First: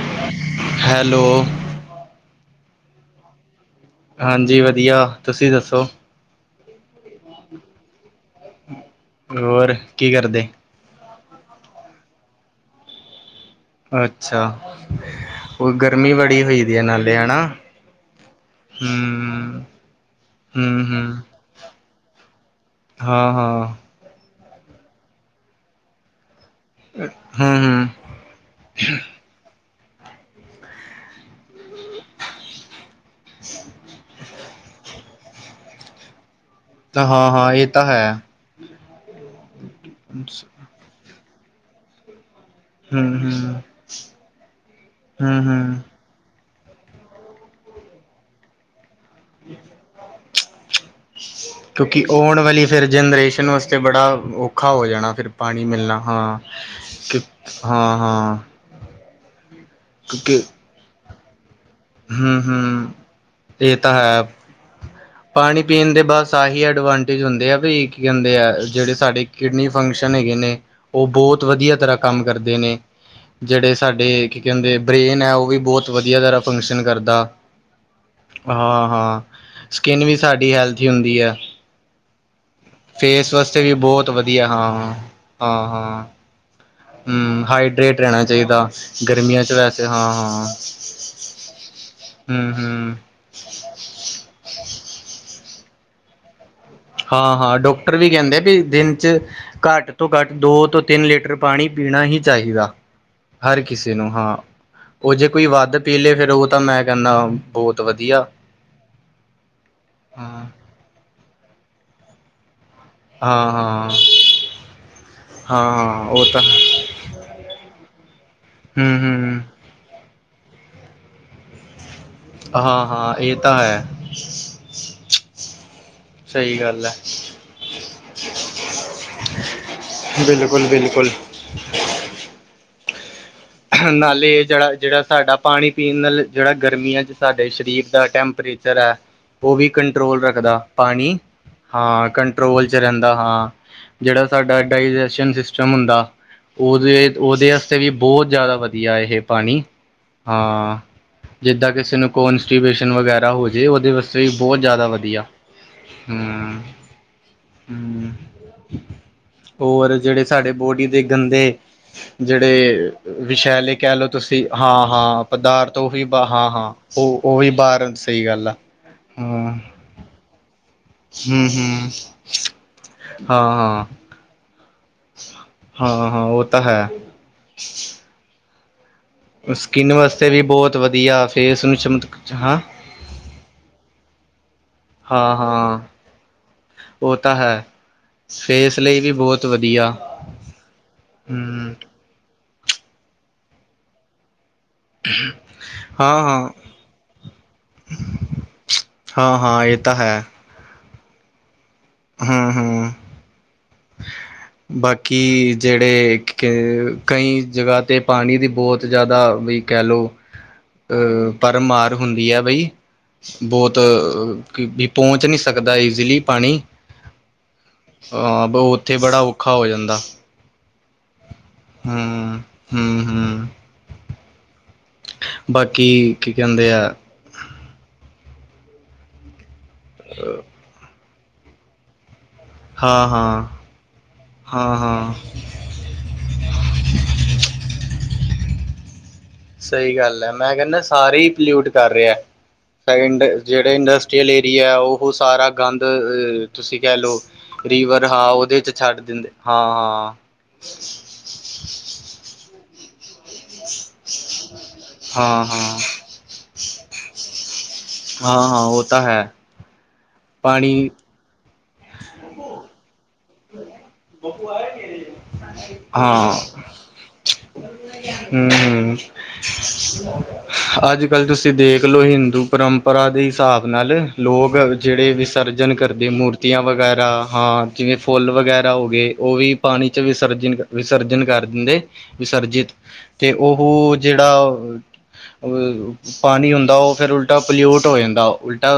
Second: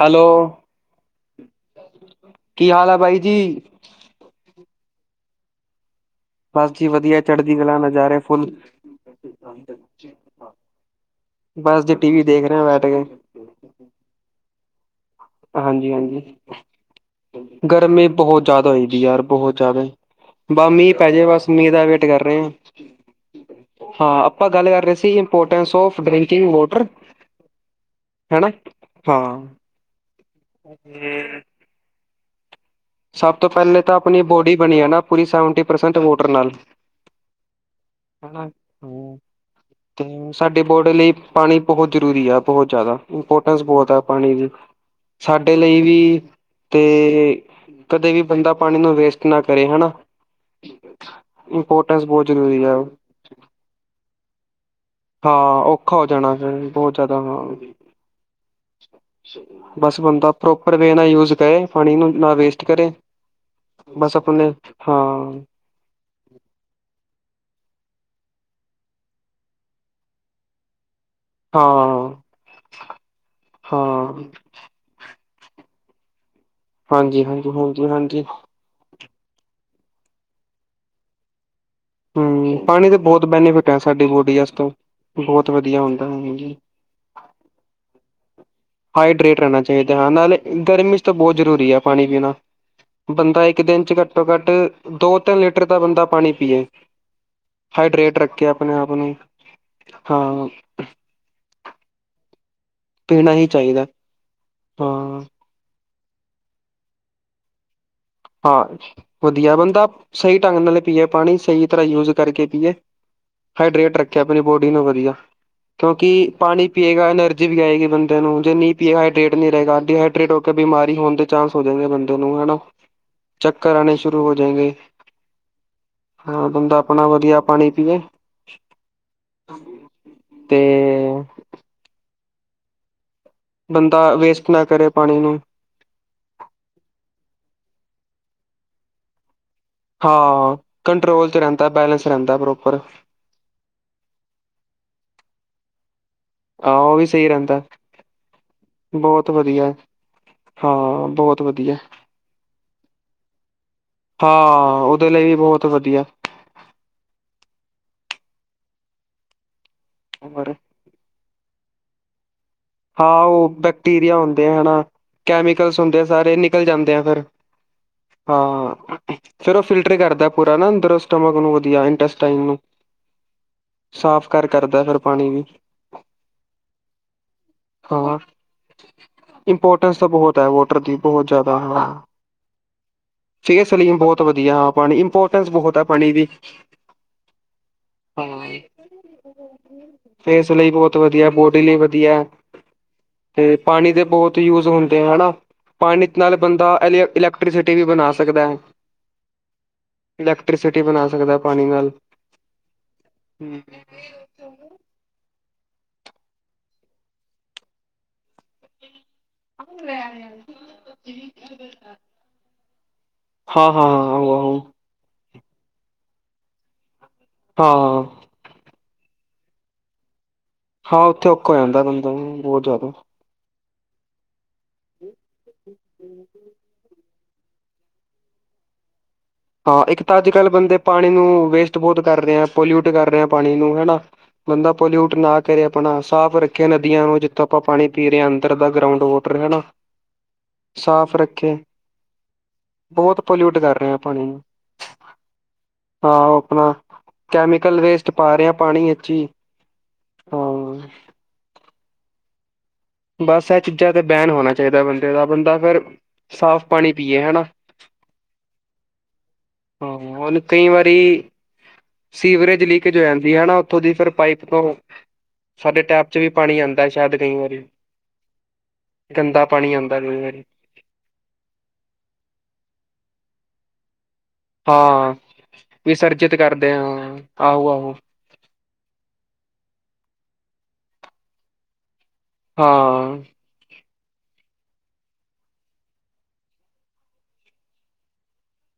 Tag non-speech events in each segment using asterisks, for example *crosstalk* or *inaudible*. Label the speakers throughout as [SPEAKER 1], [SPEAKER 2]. [SPEAKER 1] Hello
[SPEAKER 2] hello
[SPEAKER 1] ਕੀ ਹਾਲ ਆ ਬਾਈ ਜੀ
[SPEAKER 2] ਹਾਂਜੀ ਵਧੀਆ ਤੁਸੀਂ ਦੱਸੋ
[SPEAKER 1] ਬਸ ਜੀ ਵਧੀਆ ਚੜ੍ਹਦੀ ਗਲਾ ਨਾਜ਼ਾਰੇਹਾ ਫੁੱਲ
[SPEAKER 2] ਹੋਰ ਕੀ ਕਰਦੇ
[SPEAKER 1] ਬਸ ਜੇ ਟੀ ਵੀ ਦੇਖ ਰਹੇ ਬੈਠ ਕੇ
[SPEAKER 2] ਅੱਛਾ ਉਹ
[SPEAKER 1] ਹਾਂਜੀ
[SPEAKER 2] ਗਰਮੀ
[SPEAKER 1] ਹਾਂਜੀ
[SPEAKER 2] ਬੜੀ ਹੋਈ ਦੀ ਹੈ ਨਾਲੇ ਹਨਾ
[SPEAKER 1] ਗਰਮੀ ਬਹੁਤ ਜਿਆਦਾ ਹੋਈ ਦੀ ਯਾਰ ਬਹੁਤ
[SPEAKER 2] ਹਮ
[SPEAKER 1] ਜਿਆਦਾ ਬ
[SPEAKER 2] ਹਮ
[SPEAKER 1] ਮੀਂਹ ਪੈ
[SPEAKER 2] ਹਮ
[SPEAKER 1] ਜੇ ਬਸ ਮੀਂਹ ਦਾ ਵੇਟ ਕਰ ਰਹੇ ਆ
[SPEAKER 2] ਹਾਂ ਹਾਂ
[SPEAKER 1] ਹਾਂ ਆਪਾਂ ਗੱਲ ਕਰ ਰਹੇ ਸੀ ਇੰਪੋਰਟੈਂਸ ਫ ਡਰਿੰਕਿੰਗ ਵਾਟਰ
[SPEAKER 2] ਹਮ ਹਮ
[SPEAKER 1] ਹੈ ਨਾ ਹਾਂ ਹਾਂਜੀ
[SPEAKER 2] *unintelligible*
[SPEAKER 1] ਸਭ ਤੋਂ ਪਹਿਲੇ ਤਾਂ ਆਪਣੀ ਬੋਡੀ ਬਣੀ ਹੈ ਨਾ ਪੂਰੀ ਸੈਵਨਟੀ ਪਰਸੈਂਟ ਵੋਟਰ ਨਾਲ
[SPEAKER 2] ਹਾਂ ਹਾਂ ਇਹ ਤਾਂ ਹੈ
[SPEAKER 1] ਤੇ
[SPEAKER 2] ਹਮ
[SPEAKER 1] ਸਾਡੇ ਬੋਡੀ ਲਈ ਪਾਣੀ ਬਹੁਤ ਜ਼ਰੂਰੀ ਆ ਬਹੁਤ ਜ਼ਿਆਦਾ
[SPEAKER 2] ਹਮ
[SPEAKER 1] ਇੰਪੋਰਟੈਂਸ ਬਹੁਤ ਹੈ ਪਾਣੀ ਦੀ
[SPEAKER 2] ਹਮ
[SPEAKER 1] ਸਾਡੇ
[SPEAKER 2] ਹਮ
[SPEAKER 1] ਲਈ ਵੀ ਤੇ ਕਦੇ ਵੀ ਬੰਦਾ ਪਾਣੀ ਨੂੰ ਵੇਸਟ ਘਰੇ ਹੋਨਾ
[SPEAKER 2] ਕਿਉਂਕਿ
[SPEAKER 1] ਇੰਪੋਰਟੈਂਸ ਬਹੁਤ
[SPEAKER 2] ਆਉਣ
[SPEAKER 1] ਜ਼ਰੂਰੀ
[SPEAKER 2] ਵਾਲੀ
[SPEAKER 1] ਹੈ
[SPEAKER 2] ਫਿਰ ਜਨਰੇਸ਼ਨ ਵਸਤੇ ਤੇ ਬੜਾ ਔਖਾ ਹੋ ਜਾਣਾ ਫਿਰ
[SPEAKER 1] ਹਾਂ
[SPEAKER 2] ਪਾਣੀ
[SPEAKER 1] ਔਖਾ
[SPEAKER 2] ਮਿਲਣਾ
[SPEAKER 1] ਹੋ ਜਾਣਾ
[SPEAKER 2] ਹਾਂ
[SPEAKER 1] ਫਿਰ ਬਹੁਤ ਜ਼ਿਆਦਾ
[SPEAKER 2] ਕਿ ਹਾਂ ਹਾਂ
[SPEAKER 1] ਬਸ ਬੰਦਾ
[SPEAKER 2] ਕਿਉਂਕਿ
[SPEAKER 1] ਪ੍ਰੋਪਰ ਵੇ ਨਾ ਯੂਜ ਕਰੇ ਪਾਣੀ ਨੂੰ ਨਾ
[SPEAKER 2] ਹਮ
[SPEAKER 1] ਵੇਸਟ ਕਰੇ
[SPEAKER 2] ਹਮ ਇਹ ਤਾਂ
[SPEAKER 1] ਬਸ
[SPEAKER 2] ਹੈ
[SPEAKER 1] ਆਪਨੇ ਹਾਂ
[SPEAKER 2] ਪਾਣੀ ਪੀਣ ਦੇ ਬਸ ਆਹੀ ਐਡਵਾਂਟੇਜ ਹੁੰਦੇ ਆ ਵੀ ਕੀ ਕਹਿੰਦੇ ਆ ਜਿਹੜੇ ਸਾਡੇ ਕਿਡਨੀ ਫੰਕਸ਼ਨ ਹੈਗੇ ਨੇ ਉਹ ਬਹੁਤ ਵਧੀਆ ਤਰ੍ਹਾਂ
[SPEAKER 1] ਹਾਂ
[SPEAKER 2] ਕੰਮ ਕਰਦੇ ਨੇ ਜਿਹੜੇ ਸਾਡੇ
[SPEAKER 1] ਹਾਂ
[SPEAKER 2] ਕੀ ਕਿਹਦੇ ਬ੍ਰੇਨ ਹੈ ਉਹ ਵੀ ਬਹੁਤ ਵਧੀਆ ਤਰਾ ਫੰਕਸ਼ਨ ਕਰਦਾ
[SPEAKER 1] ਹਾਂਜੀ ਹਾਂਜੀ ਹਾਂਜੀ ਹਾਂਜੀ
[SPEAKER 2] ਹਾਂ ਹਾਂ ਸਕਿੰਨ ਵੀ ਸਾਡੀ ਹੈਲਥੀ ਹੁੰਦੀ ਹੈ
[SPEAKER 1] ਹਮ ਪਾਣੀ ਦੇ ਬਹੁਤ
[SPEAKER 2] ਫੇਸ ਵਾਸਤੇ
[SPEAKER 1] ਬੈਨੀਫਿਟ
[SPEAKER 2] ਵੀ
[SPEAKER 1] ਹੈ ਸਾਡੀ
[SPEAKER 2] ਬਹੁਤ
[SPEAKER 1] ਬੋਡੀ
[SPEAKER 2] ਵਧੀਆ ਹਾਂ
[SPEAKER 1] ਵਾਸਤੇ
[SPEAKER 2] ਹਾਂ
[SPEAKER 1] ਬਹੁਤ
[SPEAKER 2] ਹਾਂ
[SPEAKER 1] ਵਧੀਆ
[SPEAKER 2] ਹਾਂ
[SPEAKER 1] ਹੁੰਦਾ ਹਾਂਜੀ
[SPEAKER 2] ਹਮ ਹਾਈਡਰੇੇਟ ਰਹਿਣਾ ਚਾਹੀਂਦਾ
[SPEAKER 1] ਹਾਈਡਰੇਟ
[SPEAKER 2] ਗਰਮੀਆਂ ਚ
[SPEAKER 1] ਰਹਿਣਾ
[SPEAKER 2] ਵੈਸੇ
[SPEAKER 1] ਚਾਹੀਦਾ
[SPEAKER 2] ਹਾਂ
[SPEAKER 1] ਨਾਲੇ
[SPEAKER 2] ਹਾਂ
[SPEAKER 1] ਗਰਮੀ ਚ ਤਾਂ ਬਹੁਤ ਜ਼ਰੂਰੀ ਹੈ ਪਾਣੀ ਪੀਣਾ
[SPEAKER 2] ਹੰ ਹੰ
[SPEAKER 1] ਬੰਦਾ ਇੱਕ ਦਿਨ ਚ ਘੱਟੋ ਘੱਟ ਦੋ ਤਿੰਨ ਲੀਟਰ ਦਾ ਬੰਦਾ ਪਾਣੀ ਪੀਏ
[SPEAKER 2] ਹਾਂ ਹਾਂ ਡਾਕਟਰ ਵੀ
[SPEAKER 1] ਹਾਈਡਰੇਟ
[SPEAKER 2] ਕਹਿੰਦੇ
[SPEAKER 1] ਰੱਖੇ
[SPEAKER 2] ਵੀ
[SPEAKER 1] ਆਪਣੇ ਆਪ
[SPEAKER 2] ਦਿਨ
[SPEAKER 1] ਨੂੰ
[SPEAKER 2] ਚ ਘੱਟ ਤੋਂ ਘੱਟ
[SPEAKER 1] ਹਾਂ
[SPEAKER 2] ਦੋ ਤੋਂ ਤਿੰਨ ਲੀਟਰ ਪਾਣੀ ਪੀਣਾ ਹੀ ਚਾਹੀਦਾ
[SPEAKER 1] ਪੀਣਾ ਹੀ
[SPEAKER 2] ਹਰ
[SPEAKER 1] ਚਾਹੀਦਾ
[SPEAKER 2] ਕਿਸੇ ਨੂੰ ਹਾਂ ਉਹ
[SPEAKER 1] ਹਾਂ
[SPEAKER 2] ਜੇ ਕੋਈ ਵੱਧ ਪੀਲੇ ਫੇਰ ਉਹ ਤਾਂ ਮੈਂ ਕਹਿੰਦਾ ਬਹੁਤ ਵਧੀਆ
[SPEAKER 1] ਹਾਂ ਵਧੀਆ ਬੰਦਾ ਸਹੀ
[SPEAKER 2] ਹਾਂ
[SPEAKER 1] ਢੰਗ ਨਾਲ ਪੀਏ ਪਾਣੀ ਸਹੀ ਤਰ੍ਹਾਂ ਯੂਜ ਕਰਕੇ ਪੀਏ
[SPEAKER 2] ਹਾਂ ਹਾਂ
[SPEAKER 1] ਹਾਈਡਰੇਟ ਰੱਖਿਆ ਆਪਣੀ ਬੋਡੀ ਨੂੰ ਵਧੀਆ
[SPEAKER 2] ਹਾਂ
[SPEAKER 1] ਕਿਉਂਕਿ
[SPEAKER 2] ਹਾਂ ਉਹ ਤਾਂ
[SPEAKER 1] ਪਾਣੀ ਪੀਏਗਾ ਐਨਰਜੀ ਵੀ ਆਏਗੀ ਬੰਦੇ ਨੂੰ ਜੇ ਨੀਂ
[SPEAKER 2] ਹੂੰ
[SPEAKER 1] ਪੀਏ ਹਾਈਡਰੇਟ
[SPEAKER 2] ਹੂੰ।
[SPEAKER 1] ਨਹੀਂ ਰਹੇਗਾ ਡੀਹਾਈਡਰੇਟ ਹੋ ਕੇ ਬਿਮਾਰੀ ਹੋਣ ਦੇ ਚਾਂਸ ਹੋ ਜਾਏਗੇ ਬੰਦੇ ਨੂੰ ਹਨਾ
[SPEAKER 2] ਹਾਂ ਹਾਂ ਇਹ ਤਾਂ
[SPEAKER 1] ਚੱਕਰ
[SPEAKER 2] ਹੈ
[SPEAKER 1] ਆਣੇ ਸ਼ੁਰੂ ਹੋ ਜਾਏਗੇ ਹਾਂ
[SPEAKER 2] ਸਹੀ
[SPEAKER 1] ਬੰਦਾ
[SPEAKER 2] ਗੱਲ ਹੈ
[SPEAKER 1] ਆਪਣਾ ਵਧੀਆ ਪਾਣੀ ਪੀਏ
[SPEAKER 2] ਬਿਲਕੁਲ ਬਿਲਕੁਲ
[SPEAKER 1] ਤੇ ਬੰਦਾ
[SPEAKER 2] ਨਾਲੇ
[SPEAKER 1] ਵੇਸਟ ਨਾ
[SPEAKER 2] ਜਿਹੜਾ
[SPEAKER 1] ਕਰੇ
[SPEAKER 2] ਜਿਹੜਾ
[SPEAKER 1] ਪਾਣੀ
[SPEAKER 2] ਸਾਡਾ
[SPEAKER 1] ਨੂੰ
[SPEAKER 2] ਪਾਣੀ ਪੀਣ ਨਾਲ ਜਿਹੜਾ ਗਰਮੀਆਂ ਚ ਸਾਡੇ ਸਰੀਰ ਦਾ ਟੈਂਪਰੇਚਰ ਹੈ ਉਹ ਵੀ ਕੰਟਰੋਲ
[SPEAKER 1] ਹਾਂ
[SPEAKER 2] ਰੱਖਦਾ ਪਾਣੀ
[SPEAKER 1] ਕੰਟਰੋਲ ਚ ਰਹਿੰਦਾ ਬੈਲੈਂਸ
[SPEAKER 2] ਹਾਂ
[SPEAKER 1] ਰਹਿੰਦਾ
[SPEAKER 2] ਕੰਟਰੋਲ ਚ'
[SPEAKER 1] ਪ੍ਰੋਪਰ
[SPEAKER 2] ਰਹਿੰਦਾ ਹਾਂ ਜਿਹੜਾ ਸਾਡਾ ਡਾਇਜੈਸ਼ਨ ਸਿਸਟਮ ਹੁੰਦਾ
[SPEAKER 1] ਆਹ ਉਹ ਵੀ
[SPEAKER 2] ਉਹਦੇ
[SPEAKER 1] ਸਹੀ
[SPEAKER 2] ਉਹਦੇ
[SPEAKER 1] ਰਹਿੰਦਾ
[SPEAKER 2] ਵਾਸਤੇ ਵੀ ਬਹੁਤ ਜ਼ਿਆਦਾ ਵਧੀਆ ਇਹ
[SPEAKER 1] ਬਹੁਤ
[SPEAKER 2] ਪਾਣੀ
[SPEAKER 1] ਵਧੀਆ
[SPEAKER 2] ਹਾਂ
[SPEAKER 1] ਬਹੁਤ
[SPEAKER 2] ਜਿੱਦਾਂ
[SPEAKER 1] ਵਧੀਆ
[SPEAKER 2] ਕਿਸੇ ਨੂੰ ਕੋ ਕੋਨਸਟੀਪੇਸ਼ਨ ਵਗੈਰਾ ਹੋ ਜੇ ਉਹਦੇ ਸਹੀ ਬਹੁਤ
[SPEAKER 1] ਹਾਂ
[SPEAKER 2] ਜ਼ਿਆਦਾ
[SPEAKER 1] ਉਹਦੇ
[SPEAKER 2] ਵਧੀਆ
[SPEAKER 1] ਲਈ ਵੀ ਬਹੁਤ ਵਧੀਆ
[SPEAKER 2] ਹਮ ਹੰ ਹੋਰ ਜਿਹੜੇ ਸਾਡੇ
[SPEAKER 1] ਹੋਰ
[SPEAKER 2] ਬੋਡੀ ਦੇ ਗੰਦੇ ਜਿਹੜੇ
[SPEAKER 1] ਹਾਂ ਉਹ
[SPEAKER 2] ਵਿਸ਼ੈਲੇ ਕਹਿ ਲਓ
[SPEAKER 1] ਬੈਕਟੀਰੀਆ
[SPEAKER 2] ਤੁਸੀਂ
[SPEAKER 1] ਹੁੰਦੇ ਆ ਹਨਾ
[SPEAKER 2] ਹਾਂ ਹਾਂ ਪਦਾਰਥ
[SPEAKER 1] ਕੈਮੀਕਲਸ ਹੁੰਦੇ
[SPEAKER 2] ਉਹੀਂ
[SPEAKER 1] ਆ ਸਾਰੇ
[SPEAKER 2] ਹਾਂ
[SPEAKER 1] ਨਿਕਲ
[SPEAKER 2] ਹਾਂ
[SPEAKER 1] ਜਾਂਦੇ ਆ
[SPEAKER 2] ਉਹ
[SPEAKER 1] ਫਿਰ
[SPEAKER 2] ਉਹ ਵੀ ਬਾਰਨ ਸਹੀ ਗੱਲ ਆ
[SPEAKER 1] ਹਾਂ ਫਿਰ
[SPEAKER 2] ਹਮ
[SPEAKER 1] ਉਹ ਫਿਲਟਰ ਕਰਦਾ ਪੂਰਾ ਨਾ ਅੰਦਰ ਸਟਮਕ ਨੂੰ ਵਧੀਆ
[SPEAKER 2] ਹਮ
[SPEAKER 1] ਇਨਟੇਸਟਾਇਨ ਨੂੰ
[SPEAKER 2] ਹਾਂ ਹਾਂ
[SPEAKER 1] ਸਾਫ਼ ਘਰ ਕਰਦਾ ਫਿਰ ਪਾਣੀ ਵੀ
[SPEAKER 2] ਹਾਂ ਹਾਂ ਉਹ ਤਾਂ ਹੈ
[SPEAKER 1] ਹੋਰ
[SPEAKER 2] ਸਕਿੰਨ
[SPEAKER 1] ਇੰਪੋਰਟੈਂਸ ਤਾਂ
[SPEAKER 2] ਵਾਸਤੇ
[SPEAKER 1] ਬਹੁਤ
[SPEAKER 2] ਵੀ
[SPEAKER 1] ਹੈ ਵੋਟਰ ਦੀ
[SPEAKER 2] ਵਧੀਆ
[SPEAKER 1] ਬਹੁਤ ਜ਼ਿਆਦਾ
[SPEAKER 2] ਫੇਸ ਨੂੰ ਚਮਕ ਹਾਂ
[SPEAKER 1] ਫੇ ਸਲੀਮ ਬਹੁਤ ਵਧੀਆ ਪਾਣੀ ਇੰਪੋਰਟੈਂਸ ਬਹੁਤ ਹੈ ਪਾਣੀ ਦੀ
[SPEAKER 2] ਹੋਤਾ ਹੈ ਫੇਸ ਲਈ ਵੀ ਬਹੁਤ ਵਧੀਆ
[SPEAKER 1] ਫੇਸ ਲਈ ਬਹੁਤ ਵਧੀਆ ਬੋਡੀ
[SPEAKER 2] ਹਮ
[SPEAKER 1] ਲਈ ਵਧੀਆ ਤੇ ਪਾਣੀ ਦੇ ਬਹੁਤ ਯੂਜ ਹੋਣ ਤੇ ਹਨਾ ਪਾਣੀ
[SPEAKER 2] ਹਾਂ
[SPEAKER 1] ਨਾਲ
[SPEAKER 2] ਹਾਂ
[SPEAKER 1] ਬੰਦਾਂ ਇਲੈਕਟ੍ਰੀਸਿਟੀ ਵੀ ਬਣਾ ਸਕਦਾ ਹੈ
[SPEAKER 2] ਹਾਂ ਹਾਂ ਇਹ ਤਾਂ ਹੈ
[SPEAKER 1] ਵਾਟਰ ਟੀ ਬਣਾ ਸਕਦਾ ਪਾਣੀ ਨਾਲ
[SPEAKER 2] ਹੂੰ-ਹੂੰ ਬਾਕੀ ਜਿਹੜੇ ਕ ਕਈ ਜਗ੍ਹਾ 'ਤੇ ਪਾਣੀ ਦੀ ਬਹੁਤ ਜ਼ਿਆਦਾ
[SPEAKER 1] ਆਉਣ ਲਾਂ
[SPEAKER 2] ਅਹ ਪਰ ਮਾਰ ਹੁੰਦੀ ਹੈ ਬਈ
[SPEAKER 1] ਹਾਂ- ਹਾਂ
[SPEAKER 2] ਬਹੁਤ
[SPEAKER 1] ਹਾਂ ਆਹੋ- ਆਹੋ
[SPEAKER 2] ਪਹੁੰਚ ਨਹੀਂ ਸਕਦਾ ਈਜ਼ੀਲੀ ਪਾਣੀ
[SPEAKER 1] ਹਾਂ
[SPEAKER 2] ਉੱਥੇ ਬੜਾ ਔਖਾ ਹੋ ਜਾਂਦਾ
[SPEAKER 1] ਹਾਂ ਉੱਥੇ ਔਖਾ ਹੋ। ਜਾਂਦਾ ਬੰਦਾ
[SPEAKER 2] ਹੂੰ
[SPEAKER 1] ਬਹੁਤ ਜ਼ਿਆਦਾ
[SPEAKER 2] ਹੂੰ-ਹੂੰ ਬਾਕੀ ਕੀ ਕਹਿੰਦੇ ਆ।
[SPEAKER 1] ਹਾਂ ਇੱਕ ਤਾਂ ਅੱਜ ਕੱਲ੍ਹ ਬੰਦੇ ਪਾਣੀ ਨੂੰ ਵੇਸਟ ਬਹੁਤ ਕਰ ਰਹੇ ਆ ਪੋਲਿਊਟ ਕਰ ਰਿਹਾ
[SPEAKER 2] ਹਾਂ-ਹਾਂ
[SPEAKER 1] ਪਾਣੀ ਨੂੰ ਹਨਾ ਬੰਦਾ
[SPEAKER 2] ਹਾਂ-ਹਾਂ
[SPEAKER 1] ਪੋਲਿਊਟ ਨਾ ਕਰੇ ਆਪਣਾ ਸਾਫ਼ ਰੱਖਿਆ ਨਦੀਆਂ ਨੂੰ ਜਿੱਥੋਂ ਆਪਾਂ ਪਾਣੀ ਪੀ ਰਹੇ ਹਾਂ ਅੰਦਰ ਦਾ ਗਰਾਊਂਡ ਵ
[SPEAKER 2] ਸਹੀ ਗੱਲ ਹੈ ਮੈਂ ਕਹਿੰਦਾ ਸਾਰੇ ਹੀ
[SPEAKER 1] ਰੱਖੇ।
[SPEAKER 2] ਪਲਿਊਟ ਕਰ ਰਿਹਾ
[SPEAKER 1] ਬਹੁਤ ਪੋਲਿਊਟ
[SPEAKER 2] ਜਿਹੜੇ
[SPEAKER 1] ਕਰ ਰਹੇ ਆ
[SPEAKER 2] ਇੰਡਸਟ
[SPEAKER 1] ਪਾਣੀ
[SPEAKER 2] ਲ
[SPEAKER 1] ਨੂੰ
[SPEAKER 2] ਏਰੀਆ ਉਹ ਸਾਰਾ ਗੰਦ
[SPEAKER 1] ਹਾਂ ਉਹ ਆਪਣਾ
[SPEAKER 2] ਤੁਸੀਂ ਕਹਿ ਲਓ
[SPEAKER 1] ਕੈਮੀਕਲ
[SPEAKER 2] ਲੀਵਰ
[SPEAKER 1] ਵੇਸਟ
[SPEAKER 2] ਹਾਂ
[SPEAKER 1] ਪਾ ਰਹੇ ਆ
[SPEAKER 2] ਉਹਦੇ '
[SPEAKER 1] ਪਾਣੀ
[SPEAKER 2] ਛੱਡ
[SPEAKER 1] ਵਿੱਚ ਹੀ
[SPEAKER 2] ਦਿੰਦੇ ਹਾਂ ਹਾਂ
[SPEAKER 1] ਹਾਂ ਬਸ ਇਹ ਚੀਜ਼ਾਂ ਤੇ ਬੈਨ ਹੋਣਾ ਚਾਹੀਦਾ ਬੰਦੇ ਦਾ
[SPEAKER 2] ਹਾਂ ਹਾਂ
[SPEAKER 1] ਬੰਦਾ
[SPEAKER 2] ਹਾਂ
[SPEAKER 1] ਫਿਰ ਸਾਫ ਪਾਣੀ ਪੀਏ ਹੈਾ
[SPEAKER 2] ਹਾਂ ਹਾਂ ਉਹ ਤਾਂ ਹੈ
[SPEAKER 1] ਹਾਂ, ਹੁਣ ਕਈ
[SPEAKER 2] ਪਾਣੀ
[SPEAKER 1] ਵਾਰੀ ਸੀਵਰੇਜ ਲੀਕ ਜਾਂਦੀ ਹੈ ਉੱਥੋਂ ਦੀ ਫਿਰ ਪਾਈਪ ਤੋਂ ਸਾਡੇ ਟੈਪ ਚ ਵੀ ਪਾਣੀ ਆਉਂਦਾ ਸ਼ਾਇਦ ਕਈ ਵਾਰੀ
[SPEAKER 2] ਹੰ- ਹੰ
[SPEAKER 1] ਗੰਦਾ ਪਾਣੀ ਆਉਂਦਾ ਕਈ ਵਾਰੀ
[SPEAKER 2] ਅੱਜ ਕੱਲ ਤੁਸੀਂ ਦੇਖਲੋ ਹਿੰਦੂ ਪਰੰਪਰਾਂ ਦੇ ਹਿਸਾਬ ਨਾਲ ਲੋਕ ਜਿਹੜੇ
[SPEAKER 1] ਹਾਂ
[SPEAKER 2] ਵਿਸਰਜਨ ਕਰਦੇ
[SPEAKER 1] ਵਿਸਰਜਿਤ
[SPEAKER 2] ਮੂਰਤੀਆਂ
[SPEAKER 1] ਕਰਦੇ
[SPEAKER 2] ਵਗੈਰਾ
[SPEAKER 1] ਹਾਂ
[SPEAKER 2] ਹਾਂ
[SPEAKER 1] ਆਹੋ ਆਹੋ
[SPEAKER 2] ਜਿਵੇਂ ਫੁੱਲ ਵਗੈਰਾ ਹੋ ਗਏ ਉਹ ਵੀ ਪਾਣੀ 'ਚ ਵਿਸਰਜਨ ਵਿਸਰਜਨ ਕਰ ਦਿੰਦੇ। ਵਿਸਰਜਿਤ
[SPEAKER 1] ਹਾਂ
[SPEAKER 2] ਤੇ ਉਹ ਜਿਹੜਾ ਪਾਣੀ ਹੁੰਦਾ ਉਹ ਫਿਰ ਉਲਟਾ ਪਲਿਊਟ ਹੋ ਜਾਂਦਾ ਉਲਟਾ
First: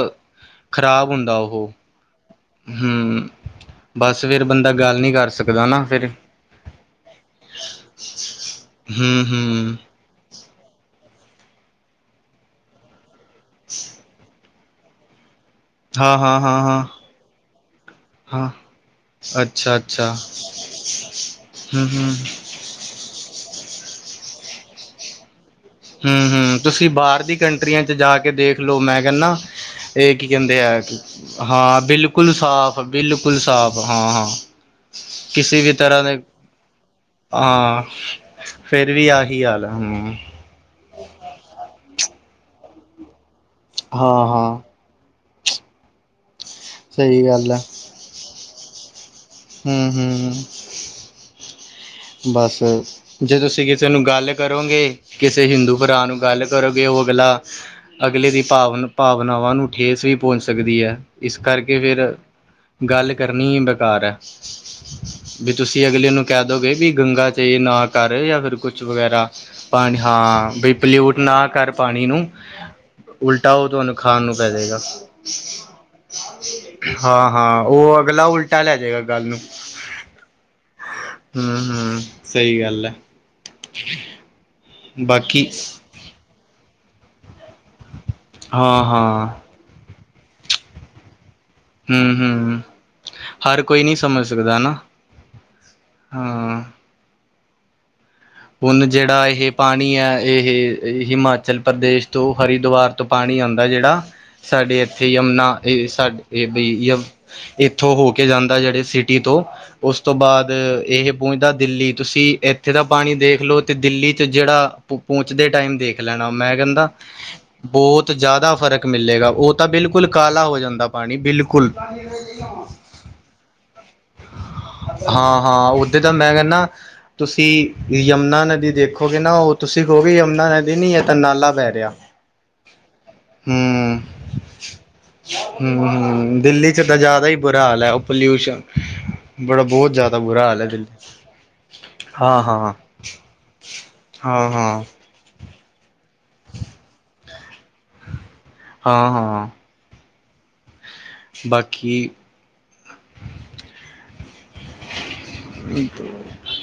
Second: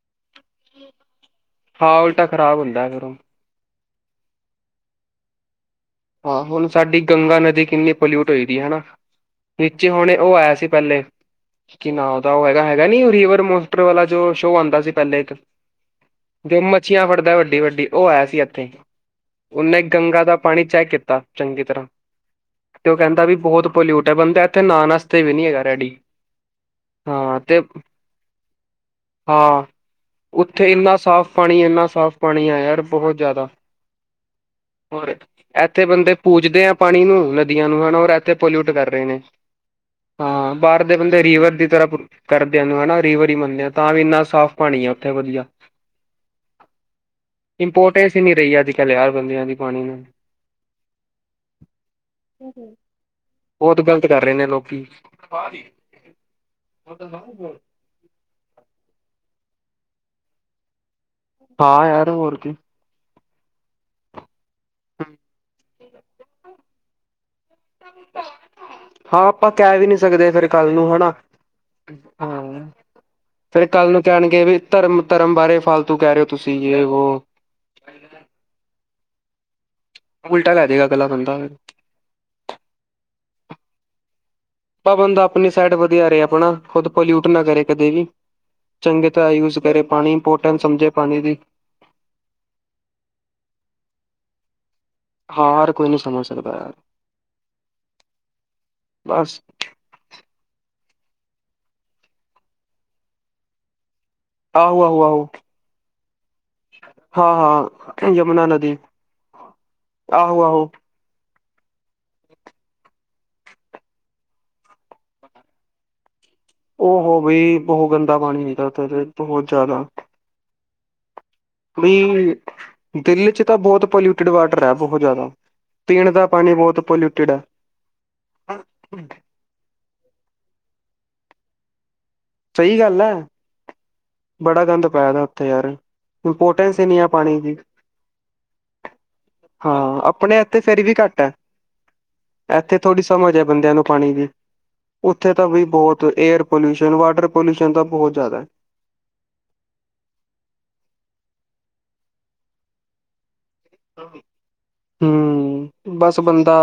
[SPEAKER 2] ਖ਼ਰਾਬ ਹੁੰਦਾ ਉਹ
[SPEAKER 1] ਹਾਂ ਉਲਟਾ ਖਰਾਬ ਹੁੰਦਾ ਹੈ । ਫਰ
[SPEAKER 2] ਹੂੰ ਬਸ ਫਿਰ ਬੰਦਾ ਗੱਲ ਨਹੀ ਕਰ ਸਕਦਾ ਨਾ ਫਿਰ।
[SPEAKER 1] ਹਾਂ ਹੁਣ ਸਾਡੀ ਗੰਗਾ ਨਦੀ ਕਿੰਨੀ ਪੋਲਿਊਟ ਹੋਈ ਦੀ ਹੈ ਨਾ,
[SPEAKER 2] ਹੂੰ ਹੂੰ
[SPEAKER 1] ਨੀਚੇ ਹੁਣੇ ਉਹ ਆਇਆ ਸੀ ਪਹਿਲੇ ਕਿ ਨਾ ਉਹਦਾ ਹੈਗਾ, ਹੈਗਾ ਨੀ ਰੀਵਰ ਮੋਸਟਰ ਵਾਲਾ ਜੋ ਸ਼ੋਅ ਆਉਂਦਾ ਸੀ ਪਹਿਲੇ ਇੱਕ
[SPEAKER 2] ਹਾਂ ਹਾਂ
[SPEAKER 1] ਜ
[SPEAKER 2] ਹਾਂ ਹਾਂ
[SPEAKER 1] ਮੱਛੀਆਂ ਫੜਦਾ ਵੱਡੀ- ਵੱਡੀ ਉਹ ਆਇਆ ਸੀ
[SPEAKER 2] ਹਾਂ
[SPEAKER 1] ਇੱਥੇ,
[SPEAKER 2] ਅੱਛਾ
[SPEAKER 1] ਉਹਨੇ
[SPEAKER 2] ਅੱਛਾ
[SPEAKER 1] ਗੰਗਾ ਦਾ ਪਾਣੀ ਚੈੱਕ ਕੀਤਾ ਚੰਗੀ ਤਰ੍ਹਾਂ
[SPEAKER 2] ਹੂੰ ਹੂੰ
[SPEAKER 1] ਤੇ ਉਹ ਕਹਿੰਦਾ ਵੀ ਬਹੁਤ ਪੋਲਿਊਟ ਹੈ ਬੰਦਾ ਇੱਥੇ ਨਾਨ ਵਾਸਤੇ ਵੀ ਨੀ ਹੈਗਾ ਰੈਡੀ
[SPEAKER 2] ਹਮ -ਹਮ ਤੁਸੀਂ ਬਾਹਰ ਦੀ
[SPEAKER 1] ਹਾਂ ਤੇ
[SPEAKER 2] ਕੰਟਰੀਆਂ ਚ ਜਾ ਕੇ ਦੇਖ ਲਓ ਮੈਂ ਕਹਿੰਦਾ
[SPEAKER 1] ਹਾਂ
[SPEAKER 2] ਇਹ ਕੀ ਕਹਿੰਦੇ
[SPEAKER 1] ਉੱਥੇ
[SPEAKER 2] ਹੈ
[SPEAKER 1] ਇੰਨਾ
[SPEAKER 2] ਕਿ
[SPEAKER 1] ਸਾਫ਼ ਪਾਣੀ
[SPEAKER 2] ਹਾਂ
[SPEAKER 1] ਇੰਨਾ ਸਾਫ਼
[SPEAKER 2] ਬਿਲਕੁਲ
[SPEAKER 1] ਪਾਣੀ ਆ
[SPEAKER 2] ਸਾਫ਼,
[SPEAKER 1] ਯਾਰ ਬਹੁਤ
[SPEAKER 2] ਬਿਲਕੁਲ
[SPEAKER 1] ਜ਼ਿਆਦਾ
[SPEAKER 2] ਸਾਫ਼ ਹਾਂ- ਹਾਂ
[SPEAKER 1] ਹੋਰ
[SPEAKER 2] ਕਿਸੇ ਵੀ
[SPEAKER 1] ਇੱਥੇ
[SPEAKER 2] ਤਰ੍ਹਾਂ
[SPEAKER 1] ਬੰਦੇ
[SPEAKER 2] ਦੇ
[SPEAKER 1] ਪੂਜਦੇ ਆ ਪਾਣੀ ਨੂੰ, ਨਦੀਆਂ
[SPEAKER 2] ਹਾਂ
[SPEAKER 1] ਨੂੰ, ਹਨਾ ਔਰ ਇੱਥੇ ਪੋਲਿਊਟ ਕਰ
[SPEAKER 2] ਫੇਰ
[SPEAKER 1] ਰਹੇ
[SPEAKER 2] ਵੀ
[SPEAKER 1] ਨੇ
[SPEAKER 2] ਆਹੀ ਹਾਲ ਹੈ ਹੂੰ
[SPEAKER 1] ਹਾਂ ਬਾਹਰ ਦੇ ਬੰਦੇ ਰੀਵਰ ਦੀ ਤਰ੍ਹਾਂ ਕਰਦਿਆਂ ਨੂੰ ਹਨਾ ਰੀਵਰ ਹੀ ਮੰਨਦੇ ਹ ਤਾਂ ਵੀ ਇੰਨਾ
[SPEAKER 2] ਹਾਂ
[SPEAKER 1] ਸਾਫ਼
[SPEAKER 2] ਹਾਂ
[SPEAKER 1] ਪਾਣੀ ਆ ਉੱਥੇ ਵਧੀਆ,
[SPEAKER 2] ਸਹੀ ਗੱਲ ਹੈ
[SPEAKER 1] ਇੰਪੋਟ ਵੈਸੇ ਨੀ ਰਹੀ ਅੱਜ ਕੱਲ੍ਹ ਯ ਹਰ ਬੰਦਿਆਂ ਦੀ ਪਾਣੀ
[SPEAKER 2] ਹੂੰ
[SPEAKER 1] ਨੂੰ
[SPEAKER 2] ਹੂੰ ਬਸ ਜੇ ਤੁਸੀਂ
[SPEAKER 1] ਬਹੁਤ
[SPEAKER 2] ਕਿਸੇ ਨੂੰ
[SPEAKER 1] ਗ਼ਲਤ ਕਰ
[SPEAKER 2] ਗੱਲ
[SPEAKER 1] ਰਹੇ ਨੇ ਲੋਕੀ
[SPEAKER 2] ਕਰੋਗੇ, ਕਿਸੇ ਹਿੰਦੂ ਭਰਾ ਨੂੰ ਗੱਲ ਕਰੋਗੇ, ਉਹ ਅਗਲਾ ਅਗਲੇ ਦੀ ਭਾਵਨਾ ਭਾਵਨਾਵਾਂ ਨੂੰ ਠੇਸ ਵੀ ਪਹੁੰਚ ਸਕਦੀ ਹੈ, ਇਸ ਕਰਕੇ
[SPEAKER 1] ਹਾਂ
[SPEAKER 2] ਫਿਰ
[SPEAKER 1] ਯਾਰ ਹੋਰ ਕੀ
[SPEAKER 2] ਗੱਲ ਕਰਨੀ ਬੇਕਾਰ ਹੈ, ਵੀ ਤੁਸੀਂ ਅਗਲੇ ਨੂੰ ਕਹਿ ਦੋਗੇ ਵੀ ਗੰਗਾ ਤੇ ਨਾ ਕਰ ਜਾਂ ਫਿਰ ਕੁਛ
[SPEAKER 1] ਹਾਂ
[SPEAKER 2] ਵਗੈਰਾ
[SPEAKER 1] ਆਪਾਂ ਕਹਿ ਵੀ ਨੀ
[SPEAKER 2] ਪਾਣੀ
[SPEAKER 1] ਸਕਦੇ ਫੇਰ
[SPEAKER 2] ਹਾਂ
[SPEAKER 1] ਕੱਲ
[SPEAKER 2] ਬਈ
[SPEAKER 1] ਨੂੰ ਹਨਾ
[SPEAKER 2] ਪਲਿਊਟ ਨਾ ਕਰ ਪਾਣੀ ਨੂੰ।
[SPEAKER 1] ਹਾਂ
[SPEAKER 2] ਉਲਟਾ
[SPEAKER 1] ਫੇਰ
[SPEAKER 2] ਉਹ
[SPEAKER 1] ਕੱਲ
[SPEAKER 2] ਤੁਹਾਨੂੰ ਖਾਣ ਨੂੰ
[SPEAKER 1] ਕਹਿਣਗੇ
[SPEAKER 2] ਪੈ
[SPEAKER 1] ਵੀ
[SPEAKER 2] ਜਾਵੇਗਾ,
[SPEAKER 1] ਧਰਮ ਧਰਮ ਬਾਰੇ ਫਾਲਤੂ ਕਹਿ ਰਹੇ ਹੋ ਤੁਸੀਂ ਯੇ ਵੋ
[SPEAKER 2] ਹਾਂ ਹਾਂ ਉਹ ਅਗਲਾ ਉਲਟਾ ਲੈ ਜਾਏਗਾ ਗੱਲ ਨੂੰ
[SPEAKER 1] ਉਲਟਾ ਲੈ ਜਾਏਗਾ ਅਗਲਾ ਬੰਦਾ ਫਿਰ।
[SPEAKER 2] ਹਮ- ਹਮ ਸਹੀ ਗੱਲ ਹੈ।
[SPEAKER 1] ਭਵਨ ਦਾ
[SPEAKER 2] ਬਾਕੀ
[SPEAKER 1] ਆਪਣੀ ਸਾਈਡ ਵਧੀਆ ਰਹਾ ਆਪਣਾ ਖੁਦ ਪੋਲਿਊਟ ਨਾ ਕਰੇ, ਕਦੇ ਵੀ
[SPEAKER 2] ਹਾਂ
[SPEAKER 1] ਚੰਗੇ
[SPEAKER 2] ਹਾਂ
[SPEAKER 1] ਤਾਂ ਰੇ ਪਾਣੀ ਇੰਪੋਰਟੈਂਟ ਸਮਝੇ ਪਾਣੀ ਦੀ
[SPEAKER 2] ਹਮ -ਹਮ ਹਰ ਕੋਈ ਨਹੀ ਸਮਝ ਸਕਦਾ ਹਨਾ
[SPEAKER 1] ਹਾਂ ਯਾਰ ਕੋਈ ਨੀ ਸਮਝ ਸਕਦਾ ਯਾਰ
[SPEAKER 2] ਹੁਣ ਜਿਹੜਾ
[SPEAKER 1] ਬਸ
[SPEAKER 2] ਇਹ ਪਾਣੀ ਹੈ ਇਹ ਹਿਮਾਚਲ ਪ੍ਰਦੇਸ਼ ਤੋਂ ਹਰਿਦੁਵਰ ਤੋਂ ਪਾਣੀ ਆਉਂਦਾ ਜਿਹੜਾ ਸਾਡੇ
[SPEAKER 1] ਆਹੋ ਆਹੋ
[SPEAKER 2] ਇੱਥੇ
[SPEAKER 1] ਆਹੋ
[SPEAKER 2] ਯਮੁਨਾ ਸਾਡੇ ਇਹ ਬਈ ਯ
[SPEAKER 1] ਹਾਂ
[SPEAKER 2] ਇੱਥੋਂ ਹੋ
[SPEAKER 1] ਹਾਂ
[SPEAKER 2] ਕੇ
[SPEAKER 1] ਯਮੁਨਾ
[SPEAKER 2] ਜਾਂਦਾ
[SPEAKER 1] ਨਦੀ
[SPEAKER 2] ਜਿਹੜੇ ਸਿਟੀ ਤੋਂ ਉਸ ਤੋਂ
[SPEAKER 1] ਆਹੋ
[SPEAKER 2] ਬਾਅਦ
[SPEAKER 1] ਆਹੋ
[SPEAKER 2] ਇਹ ਪਹੁੰਚਦਾ ਦਿੱਲੀ ਤੁਸੀਂ ਇੱਥੇ ਦਾ ਪਾਣੀ ਦੇਖ ਲਓ ਤੇ ਦਿੱਲੀ ਚ ਜਿਹੜਾ ਪਹੁੰਚਦੇ ਟਾਈਮ ਦੇਖ ਖ ਲੈਣਾ ਮੈਂ ਕਹਿੰਦਾ
[SPEAKER 1] ਉਹ ਬਈ
[SPEAKER 2] ਬਹੁਤ
[SPEAKER 1] ਗੰਦਾ ਪਾਣੀ
[SPEAKER 2] ਜ਼ਿਆਦਾ
[SPEAKER 1] ਹੁੰਦਾ
[SPEAKER 2] ਫ਼ਰਕ
[SPEAKER 1] ਉੱਥੇ ਤੇ
[SPEAKER 2] ਮਿਲੇਗਾ
[SPEAKER 1] ਬਹੁਤ
[SPEAKER 2] ਉਹ ਤਾਂ
[SPEAKER 1] ਜ਼ਿਆਦਾ
[SPEAKER 2] ਬਿਲਕੁਲ ਕਾਲਾ ਹੋ ਜਾਂਦਾ ਪਾਣੀ ਬਿਲਕੁਲ
[SPEAKER 1] ਬਈ ਦਿੱਲੀ ਚ ਤਾਂ ਬਹੁਤ ਪੋਲਿਊਟਿਡ ਵਾਟਰ ਹੈ ਬਹੁਤ ਜ਼ਿਆਦਾ
[SPEAKER 2] ਹਾਂ -ਹਾਂ ਉੱਦੇ
[SPEAKER 1] ਪੀਣ
[SPEAKER 2] ਤਾਂ
[SPEAKER 1] ਦਾ
[SPEAKER 2] ਮੈਂ
[SPEAKER 1] ਪਾਣੀ
[SPEAKER 2] ਕਹਿੰਦਾ,
[SPEAKER 1] ਬਹੁਤ ਪੋਲਿਊਟਿਡ ਹੈ
[SPEAKER 2] ਤੁਸੀਂ ਯਮੁਨਾ ਨਦੀ ਦੇਖੋ ਦੇਖੋਗੇ ਨਾ ਉਹ ਤੁਸੀਂ ਕਹੋਗੇ ਯਮਨਾ ਨਦੀ ਨੀ, ਇਹ ਤਾਂ ਨਾਲਾ ਬਹਿ ਰਿਹਾ
[SPEAKER 1] ਸਹੀ ਗੱਲ ਹੈ
[SPEAKER 2] ਹੂੰ
[SPEAKER 1] ਬੜਾ ਗੰਦ ਪੈਦਾ ਉੱਥੇ ਯਾਰ,
[SPEAKER 2] ਹੂੰ ਹੂੰ ਦਿੱਲੀ
[SPEAKER 1] ਇੰਪੋਰਟੈਂਸ
[SPEAKER 2] 'ਚ ਤਾਂ
[SPEAKER 1] ਹੀਨੀ ਆ
[SPEAKER 2] ਜ਼ਿਆਦਾ ਹੀ
[SPEAKER 1] ਪਾਣੀ ਦੀ
[SPEAKER 2] ਬੁਰਾ ਹਾਲ ਹੈ ਉਹ ਪੋਲਿਊਸ਼ਨ ਬੜਾ ਬਹੁਤ
[SPEAKER 1] ਹਾਂ
[SPEAKER 2] ਜ਼ਿਆਦਾ
[SPEAKER 1] ਆਪਣੇ
[SPEAKER 2] ਬੁਰਾ
[SPEAKER 1] ਇੱਥੇ
[SPEAKER 2] ਹਾਲ ਹੈ
[SPEAKER 1] ਫਿਰ
[SPEAKER 2] ਦਿੱਲੀ
[SPEAKER 1] ਵੀ ਘੱਟ ਹੈ
[SPEAKER 2] ਹਾਂ ਹਾਂ
[SPEAKER 1] ਇੱਥੇ ਥੋੜ੍ਹੀ ਸਮਝ ਹੈ। ਬੰਦਿਆਂ ਨੂੰ ਪਾਣੀ ਦੀ
[SPEAKER 2] ਹਾਂ ਹਾਂ
[SPEAKER 1] ਉੱਥੇ ਤਾਂ ਵੀ ਬਹੁਤ ਏਅਰ ਪੋਲਿਊਸ਼ਨ ਵਾਟਰ ਪੋਲਿਊਸ਼ਨ ਤਾਂ ਬਹੁਤ ਜ਼ਿਆਦਾ
[SPEAKER 2] ਹਾਂ ਹਾਂ ਬਾਕੀ
[SPEAKER 1] ਹਮ ਬਸ ਬੰਦਾ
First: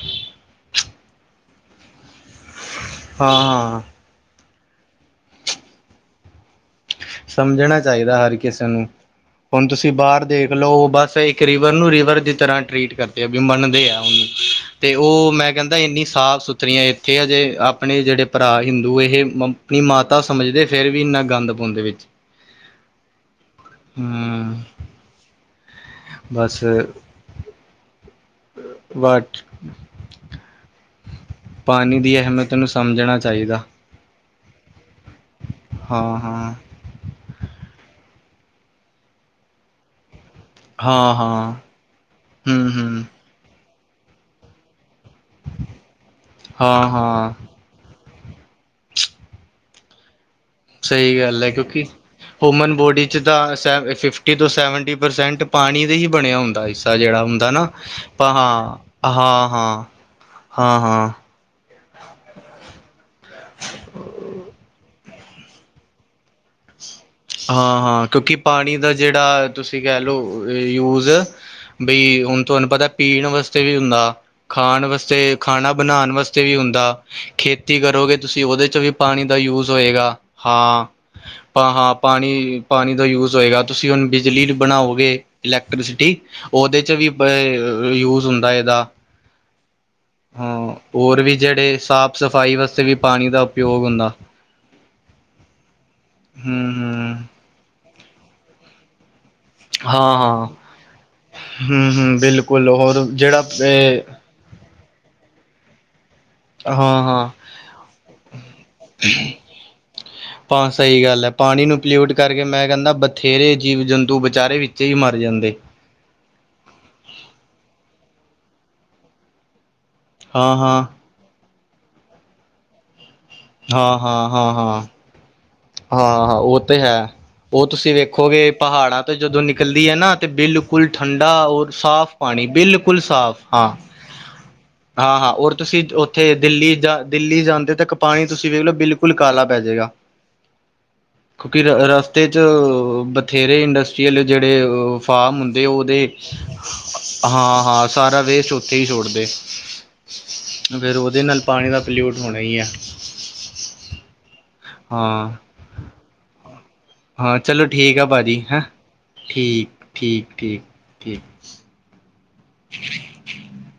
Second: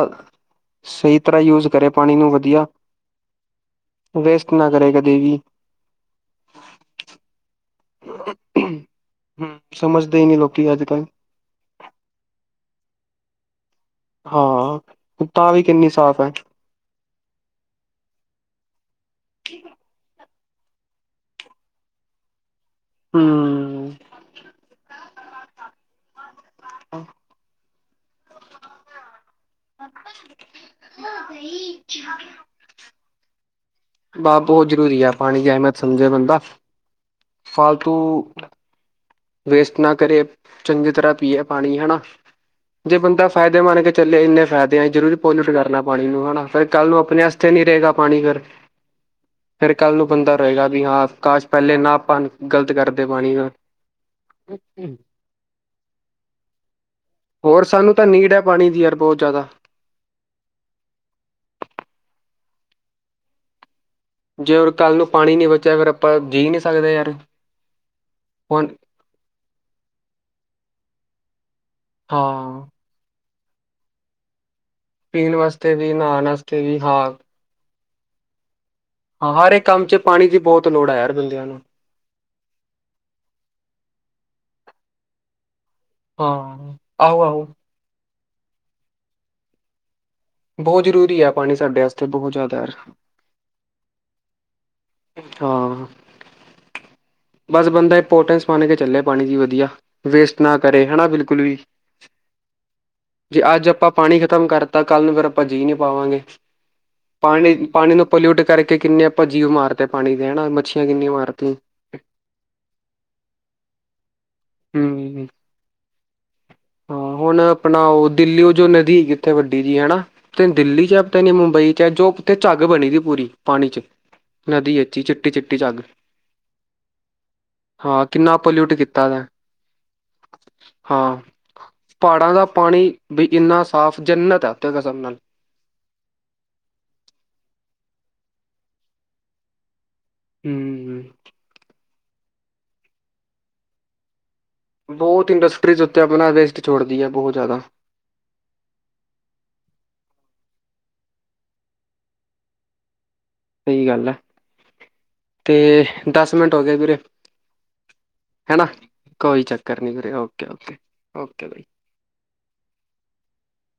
[SPEAKER 1] ਸਹੀ ਤਰ੍ਹਾਂ ਯੂਜ ਕਰੇ ਪਾਣੀ ਨੂੰ ਵਧੀਆ
[SPEAKER 2] ਹਾਂ ਹਾਂ
[SPEAKER 1] ਵੇਸਟ ਨਾ ਕਰੇਗਾ ਦੇਵੀ
[SPEAKER 2] ਸਮਝਣਾ ਚਾਹੀਦਾ ਹਰ ਕਿਸੇ ਨੂੰ
[SPEAKER 1] ਹੂੰ,
[SPEAKER 2] ਹੁਣ ਤੁਸੀਂ
[SPEAKER 1] ਸਮਝਦੇ
[SPEAKER 2] ਬਾਹਰ
[SPEAKER 1] ਹੀ ਨਹੀਂ
[SPEAKER 2] ਦੇਖ
[SPEAKER 1] ਲੋਕੀ ਅੱਜ
[SPEAKER 2] ਲਓ
[SPEAKER 1] ਕੱਲ
[SPEAKER 2] ਬਸ ਇੱਕ ਰ ਰਿਵਰ ਨੂੰ ਰਿਵਰ ਦੀ ਤਰ੍ਹਾਂ ਟਰੀਟ ਕਰਦੇ ਆ ਵੀ ਮੰਨਦੇ ਆ ਤੇ
[SPEAKER 1] ਹਾਂ
[SPEAKER 2] ਉਹ ਮੈਂ
[SPEAKER 1] ਤਾਂ ਵੀ
[SPEAKER 2] ਕਹਿੰਦਾ
[SPEAKER 1] ਕਿੰਨੀ
[SPEAKER 2] ਇੰਨੀ
[SPEAKER 1] ਹੈ
[SPEAKER 2] ਸਾਫ਼ ਸੁਥ ਖਤਰੀਆਂ ਇੱਥੇ ਆ ਜੇ ਆਪਣੇ ਜਿਹੜੇ ਭਰਾ ਹਿੰਦੂ ਇਹ ਆਪਣੀ ਮਾਤਾ ਸਮਝਦੇ ਫਿਰ ਵੀ ਇੰਨਾ ਗੰਦ ਪਾਉਂਦੇ ਵਿੱਚ
[SPEAKER 1] ਹਮ
[SPEAKER 2] ਹਮ ਬਸ ਪਾਣੀ ਦੀ ਅਹਿਮਤ ਤੈਨੂੰ ਸਮਝਣਾ ਚਾਹੀਦਾ
[SPEAKER 1] ਬਸ ਬਹੁਤ ਜ਼ਰੂਰੀ ਆ ਪਾਣੀ ਦੀ ਅਹਿਮੀਅਤ
[SPEAKER 2] ਹਾਂ
[SPEAKER 1] ਸਮਝੇ ਬੰਦਾ
[SPEAKER 2] ਹਾਂ
[SPEAKER 1] ਫਾਲਤੂ ਵੇਸਟ ਨਾ ਕਰੇ ਚੰਗੀ ਤਰ੍ਹਾਂ
[SPEAKER 2] ਹਾਂ
[SPEAKER 1] ਪੀਏ
[SPEAKER 2] ਹਾਂ
[SPEAKER 1] ਪਾਣੀ ਹੈਾ
[SPEAKER 2] ਹਮ
[SPEAKER 1] ਜੇ
[SPEAKER 2] ਹਮ
[SPEAKER 1] ਬੰਦਾ ਫਾਇਦੇ ਮੰਨ ਕੇ ਚੱਲੇ ਇੰਨੇ ਫਾਇਦੇ ਆ ਜ਼ਰੂੂਰ ਪੋਲਿਊਟ ਕਰਨਾ ਪਾਣੀ ਨੂੰ ਹਨਾ ਫ਼ਿਰ
[SPEAKER 2] ਹਾਂ
[SPEAKER 1] ਕੱਲ੍ਹ ਨੂੰ ਆਪਣੇ
[SPEAKER 2] ਹਾਂ
[SPEAKER 1] ਵਸਤੇ ਨ ਨਹੀਂ ਰਹੇਗਾ ਪਾਣੀ ਫਰ ਫਿਰ ਕੱਲ੍ਹ ਨੂੰ ਬੰਦਾ ਰਹੇਗਾ ਵੀ ਹਾਂ
[SPEAKER 2] ਸਹੀ ਗੱਲ
[SPEAKER 1] ਕਾਸ਼
[SPEAKER 2] ਹੈ
[SPEAKER 1] ਪਹਿਲੇ
[SPEAKER 2] ਕਿਉਂਕਿ
[SPEAKER 1] ਨਾ ਪਾਣ ਗਲਤ
[SPEAKER 2] ਹਿਊਮਨ
[SPEAKER 1] ਕਰਦੇ
[SPEAKER 2] ਬੋਡੀ 'ਚ
[SPEAKER 1] ਪਾਣੀ
[SPEAKER 2] ਤਾਂ ਸੈ ਫਿਫਥ ਸੈਵਟੀ ਪਰਸੈਂਟ ਪਾਣੀ ਦੇ ਹੀ ਬਣਿਆ ਹੁੰਦਾਦਾ ਜਿਹੜਾ ਹੁੰ
[SPEAKER 1] ਹੋਰ
[SPEAKER 2] ਨਾ
[SPEAKER 1] ਸਾਨੂੰ ਤਾਂ
[SPEAKER 2] ਹਾਂ
[SPEAKER 1] ਨੀਡ ਹੈ ਪਾਣੀ ਦੀ ਯਾਰ ਬਹੁਤ ਜ਼ਿਆਦਾ
[SPEAKER 2] ਹਾਂ ਹਾਂ ਹਾਂ ਹਾਂ
[SPEAKER 1] ਜੇ ਹਣ ਕੱਲ੍ਹ ਨੂੰ ਪਾਣੀ ਨੀ ਬਚਿਆ ਅਗਰ ਆਪਾਂ ਜੀਅ ਨਹੀਂ ਸਕਦੇ ਆ
[SPEAKER 2] ਹਾਂ ਹਾਂ ਕਿਉਂਕਿ ਪਾਣੀ ਦਾ ਜਿਹੜਾ ਤੁਸੀਂ ਕਹਿ ਲਓ ਯੂਜ ਬਈ ਹੁਣ
[SPEAKER 1] ਹਾਂ
[SPEAKER 2] ਤੁਹਾਨੂੰ ਪਤਾ ਪੀਣ ਵਾਸਤੇ ਵੀ ਹੁੰਦਾ ਖਾਣ ਵਾਸਤੇ ਤੇ
[SPEAKER 1] ਪੀਣ
[SPEAKER 2] ਖਾਣਾ
[SPEAKER 1] ਵਾਸਤੇ ਵੀ
[SPEAKER 2] ਬਣਾਉਣ
[SPEAKER 1] ਨਹਾਣ
[SPEAKER 2] ਵਾਸਤੇ ਵੀ ਹੁੰਦਾ
[SPEAKER 1] ਹਾਂ
[SPEAKER 2] ਖੇਤੀ ਕਰੋਗੇ ਤੁਸੀਂ ਉਹਦੇ ਚ ਵੀ ਪਾਣੀ
[SPEAKER 1] ਹਾਂ
[SPEAKER 2] ਦਾ
[SPEAKER 1] ਹਰ ਇੱਕ
[SPEAKER 2] ਯੂਜ
[SPEAKER 1] ਕੰਮ 'ਚ
[SPEAKER 2] ਹੋਏਗਾ
[SPEAKER 1] ਪਾਣੀ ਦੀ ਬਹੁਤ
[SPEAKER 2] ਹਾਂ
[SPEAKER 1] ਲੋੜ ਹੈ ਯਾਰ ਬੰਦਿਆਂ ਨੂੰ
[SPEAKER 2] ਹਾਂ ਪਾਣੀ ਪਾਣੀ ਦਾ ਯੂਜ ਹੋਏਗਾ ਤੁਸੀਂ ਹੁਣ ਬਿਜਲੀ ਬਣਾਓਗੇ ਇਲੈਕਟ੍ਰੀਸਿਟੀ
[SPEAKER 1] ਹਾਂ
[SPEAKER 2] ਉਹਦੇ ਚ ਵੀ
[SPEAKER 1] ਆਹੋ ਆਹੋ
[SPEAKER 2] ਯੂਜ ਹੁੰਦਾ ਇਹਦਾ ਹਾਂ
[SPEAKER 1] ਬਹੁਤ
[SPEAKER 2] ਹੋਰ
[SPEAKER 1] ਜ਼ਰੂਰੀ ਹੈ
[SPEAKER 2] ਵੀ
[SPEAKER 1] ਪਾਣੀ
[SPEAKER 2] ਜਿਹੜੇ
[SPEAKER 1] ਸਾਡੇ ਵਾਸਤੇ
[SPEAKER 2] ਸਾਫ਼
[SPEAKER 1] ਬਹੁਤ
[SPEAKER 2] ਸਫ਼ਾਈ
[SPEAKER 1] ਜ਼ਿਆਦਾ ਯਾਰ
[SPEAKER 2] ਵਾਸਤੇ ਵੀ ਪਾਣੀ ਦਾ ਉਪੋਗ ਹੁੰਦਾ
[SPEAKER 1] ਹਾਂ
[SPEAKER 2] ਹਮ ਹਮ
[SPEAKER 1] ਬਸ ਬੰਦਾ ਇੰਪੋਰਟੈਂਸ ਪਾ ਕੇ ਚੱਲਿਆ ਪਾਣੀ ਦੀ ਵ
[SPEAKER 2] ਹਾਂ
[SPEAKER 1] ਵੇਸਟ
[SPEAKER 2] ਹਾਂ
[SPEAKER 1] ਨਾ ਕਰੇ ਹਨਾ ਬਿਲਕੁਲ ਵੀ
[SPEAKER 2] ਹਮ ਹਮ ਬਿਲਕੁਲ ਹੋਰ
[SPEAKER 1] ਜੇ
[SPEAKER 2] ਜਿਹੜਾ
[SPEAKER 1] ਅੱਜ ਆਪਾਂ ਪਾਣੀ ਖ ਖ਼ਤਮ ਕਰਤਾ ਕੱਲ ਨੂੰ ਫੇਰ ਆਪਾਂ ਜੀਅ ਨਹੀਂ ਪਾਵਾਂਗੇ
[SPEAKER 2] ਹਾਂ ਹਾਂ
[SPEAKER 1] ਪਾਣੀ ਪਾਣੀ ਨੂੰ ਪੋਲਿਊਟ ਕਰਕੇ ਕਿੰਨੇ ਆਪਾਂ ਜੀਵ ਮਾਰਤੇ ਪਾਣੀ ਦੇ ਹਨਾ
[SPEAKER 2] ਹਾਂ
[SPEAKER 1] ਮੱਛੀਆਂ
[SPEAKER 2] ਸਹੀ
[SPEAKER 1] ਕਿੰਨੀਆਂ
[SPEAKER 2] ਗੱਲ ਹੈ
[SPEAKER 1] ਮਾਰਤੀਆਂ
[SPEAKER 2] ਪਾਣੀ ਨੂੰ ਪਲਿਊਟ ਕਰਕੇ ਮੈਂ ਕਹਿੰਦਾ ਬਥੇਰੇ ਜੀਵ ਜੰਤੂ ਵਿਚਾਰੇ ਵਿੱਚ ਹੀ ਮਰ
[SPEAKER 1] ਹੂੰ
[SPEAKER 2] ਜਾਂਦੇ
[SPEAKER 1] ਹਾਂ ਹੁਣ ਆਪਣਾ ਉਹ ਦਿੱਲੀਓ ਜੋ ਨਦੀਕ ਇੱਥੇ ਵੱਡੀ ਜੀ ਹੈਾ ਤੇੈ
[SPEAKER 2] ਹਾਂ ਹਾਂ
[SPEAKER 1] ਦਿੱਲੀ ਚ ਤੈ ਮੁੰਬਈ ਚ ਜੋ ਉੱਥੇ ਝੱਗ ਬਣੀ ਸੀ ਪੂਰੀ ਪਾਣੀ 'ਚ
[SPEAKER 2] ਹਾਂ ਹਾਂ ਹਾਂ
[SPEAKER 1] ਨਦੀ
[SPEAKER 2] ਹਾਂ
[SPEAKER 1] ਵਿੱਚ ਹੀ ਚਿੱਟੀ ਚਿੱਟੀ 'ਚੱਗ
[SPEAKER 2] ਹਾਂ ਹਾਂ ਉਹ ਤੇ ਹੈ ਉਹ ਤੁਸੀਂ
[SPEAKER 1] ਕਿੰਨਾ
[SPEAKER 2] ਵੇਖੋਗੇ
[SPEAKER 1] ਪੋਲਿਊਟ
[SPEAKER 2] ਪਹਾੜਾਂ
[SPEAKER 1] ਕੀਤਾ
[SPEAKER 2] ਤੇ
[SPEAKER 1] ਦਾ
[SPEAKER 2] ਜਦੋਂ ਨਿਕਲਦੀ ਹੈ ਨਾ ਤੇ ਬਿਲਕੁਲ
[SPEAKER 1] ਹਾਂ
[SPEAKER 2] ਠੰਡਾ ਰ ਸਾਫ਼
[SPEAKER 1] ਪਹਾੜਾਂ ਦਾ
[SPEAKER 2] ਪਾਣੀ ਬਿਲਕੁਲ
[SPEAKER 1] ਵੀ
[SPEAKER 2] ਸਾਫ਼
[SPEAKER 1] ਇੰਨਾ
[SPEAKER 2] ਹਾਂ
[SPEAKER 1] ਸਾਫ਼ ਜੰਨਤ ਹੈ ਉੱਥੇ ਕਸਮ ਨਾਲ
[SPEAKER 2] ਹਾਂ ਹਾਂ ਰ ਤੁਸੀਂ ਉੱਥੇ ਦਿੱਲੀ ਜਾ ਦਿੱਲੀ ਜਾਂਦੇ ਤਾਂ ਪਾਣੀ ਤੁਸੀਂ ਵੇਖ ਲਓ ਬਿਲਕੁਲ ਕਾਲਾ ਪੈ ਜਾੇਗਾ
[SPEAKER 1] ਹਮ
[SPEAKER 2] ਕਿਉਂਕਿ ਰ ਰਸਤੇ ਚ ਬਥੇਰੇ ਇੰਡਸਟ ਜਿਹੜੇ
[SPEAKER 1] ਬਹੁਤ
[SPEAKER 2] ਫਾਰਮ ਹੁੰਦੇ
[SPEAKER 1] ਇੰਡਸਟਰੀਜ਼ ਉੱਤੇ
[SPEAKER 2] ਉਹਦੇ
[SPEAKER 1] ਆਪਣਾ ਵੇਸਟ ਛੋੜਦੀ ਹੈ ਬਹੁਤ ਜ਼ਿਆਦਾ
[SPEAKER 2] ਹਾਂ। ਸਾਰਾ ਵੇਸਟ ਉੱਥੇ ਹੀ ਛੋੜਦੇ ਫਿਰ ਉਹਦੇ ਨਾਲ ਪਾਣੀ ਦਾ ਪੋਲਿਊਟ ਹੋਣਾ ਹੀ ਐ।
[SPEAKER 1] ਸਈ ਗੱਲ ਆ।
[SPEAKER 2] ਹਾਂ,
[SPEAKER 1] ਅਤੇ ਦਸ ਮਿੰਟ ਹੋ ਗਏ ਵੀਰੇ।
[SPEAKER 2] ਹਾਂ ਚਲੋ ਠੀਕ ਆ ਭਾਜੀ ਹੈਂ
[SPEAKER 1] ਹਨਾ ਕੋਈ
[SPEAKER 2] ਠੀਕ
[SPEAKER 1] ਚੱਕਰ ਨੀ ਵੀਰੇ
[SPEAKER 2] ਠੀਕ
[SPEAKER 1] ਓਕੇ
[SPEAKER 2] ਠੀਕ
[SPEAKER 1] ਓਕੇ
[SPEAKER 2] ਠੀਕ
[SPEAKER 1] ਓਕੇ ਬਾਈ।
[SPEAKER 2] *unintelligible*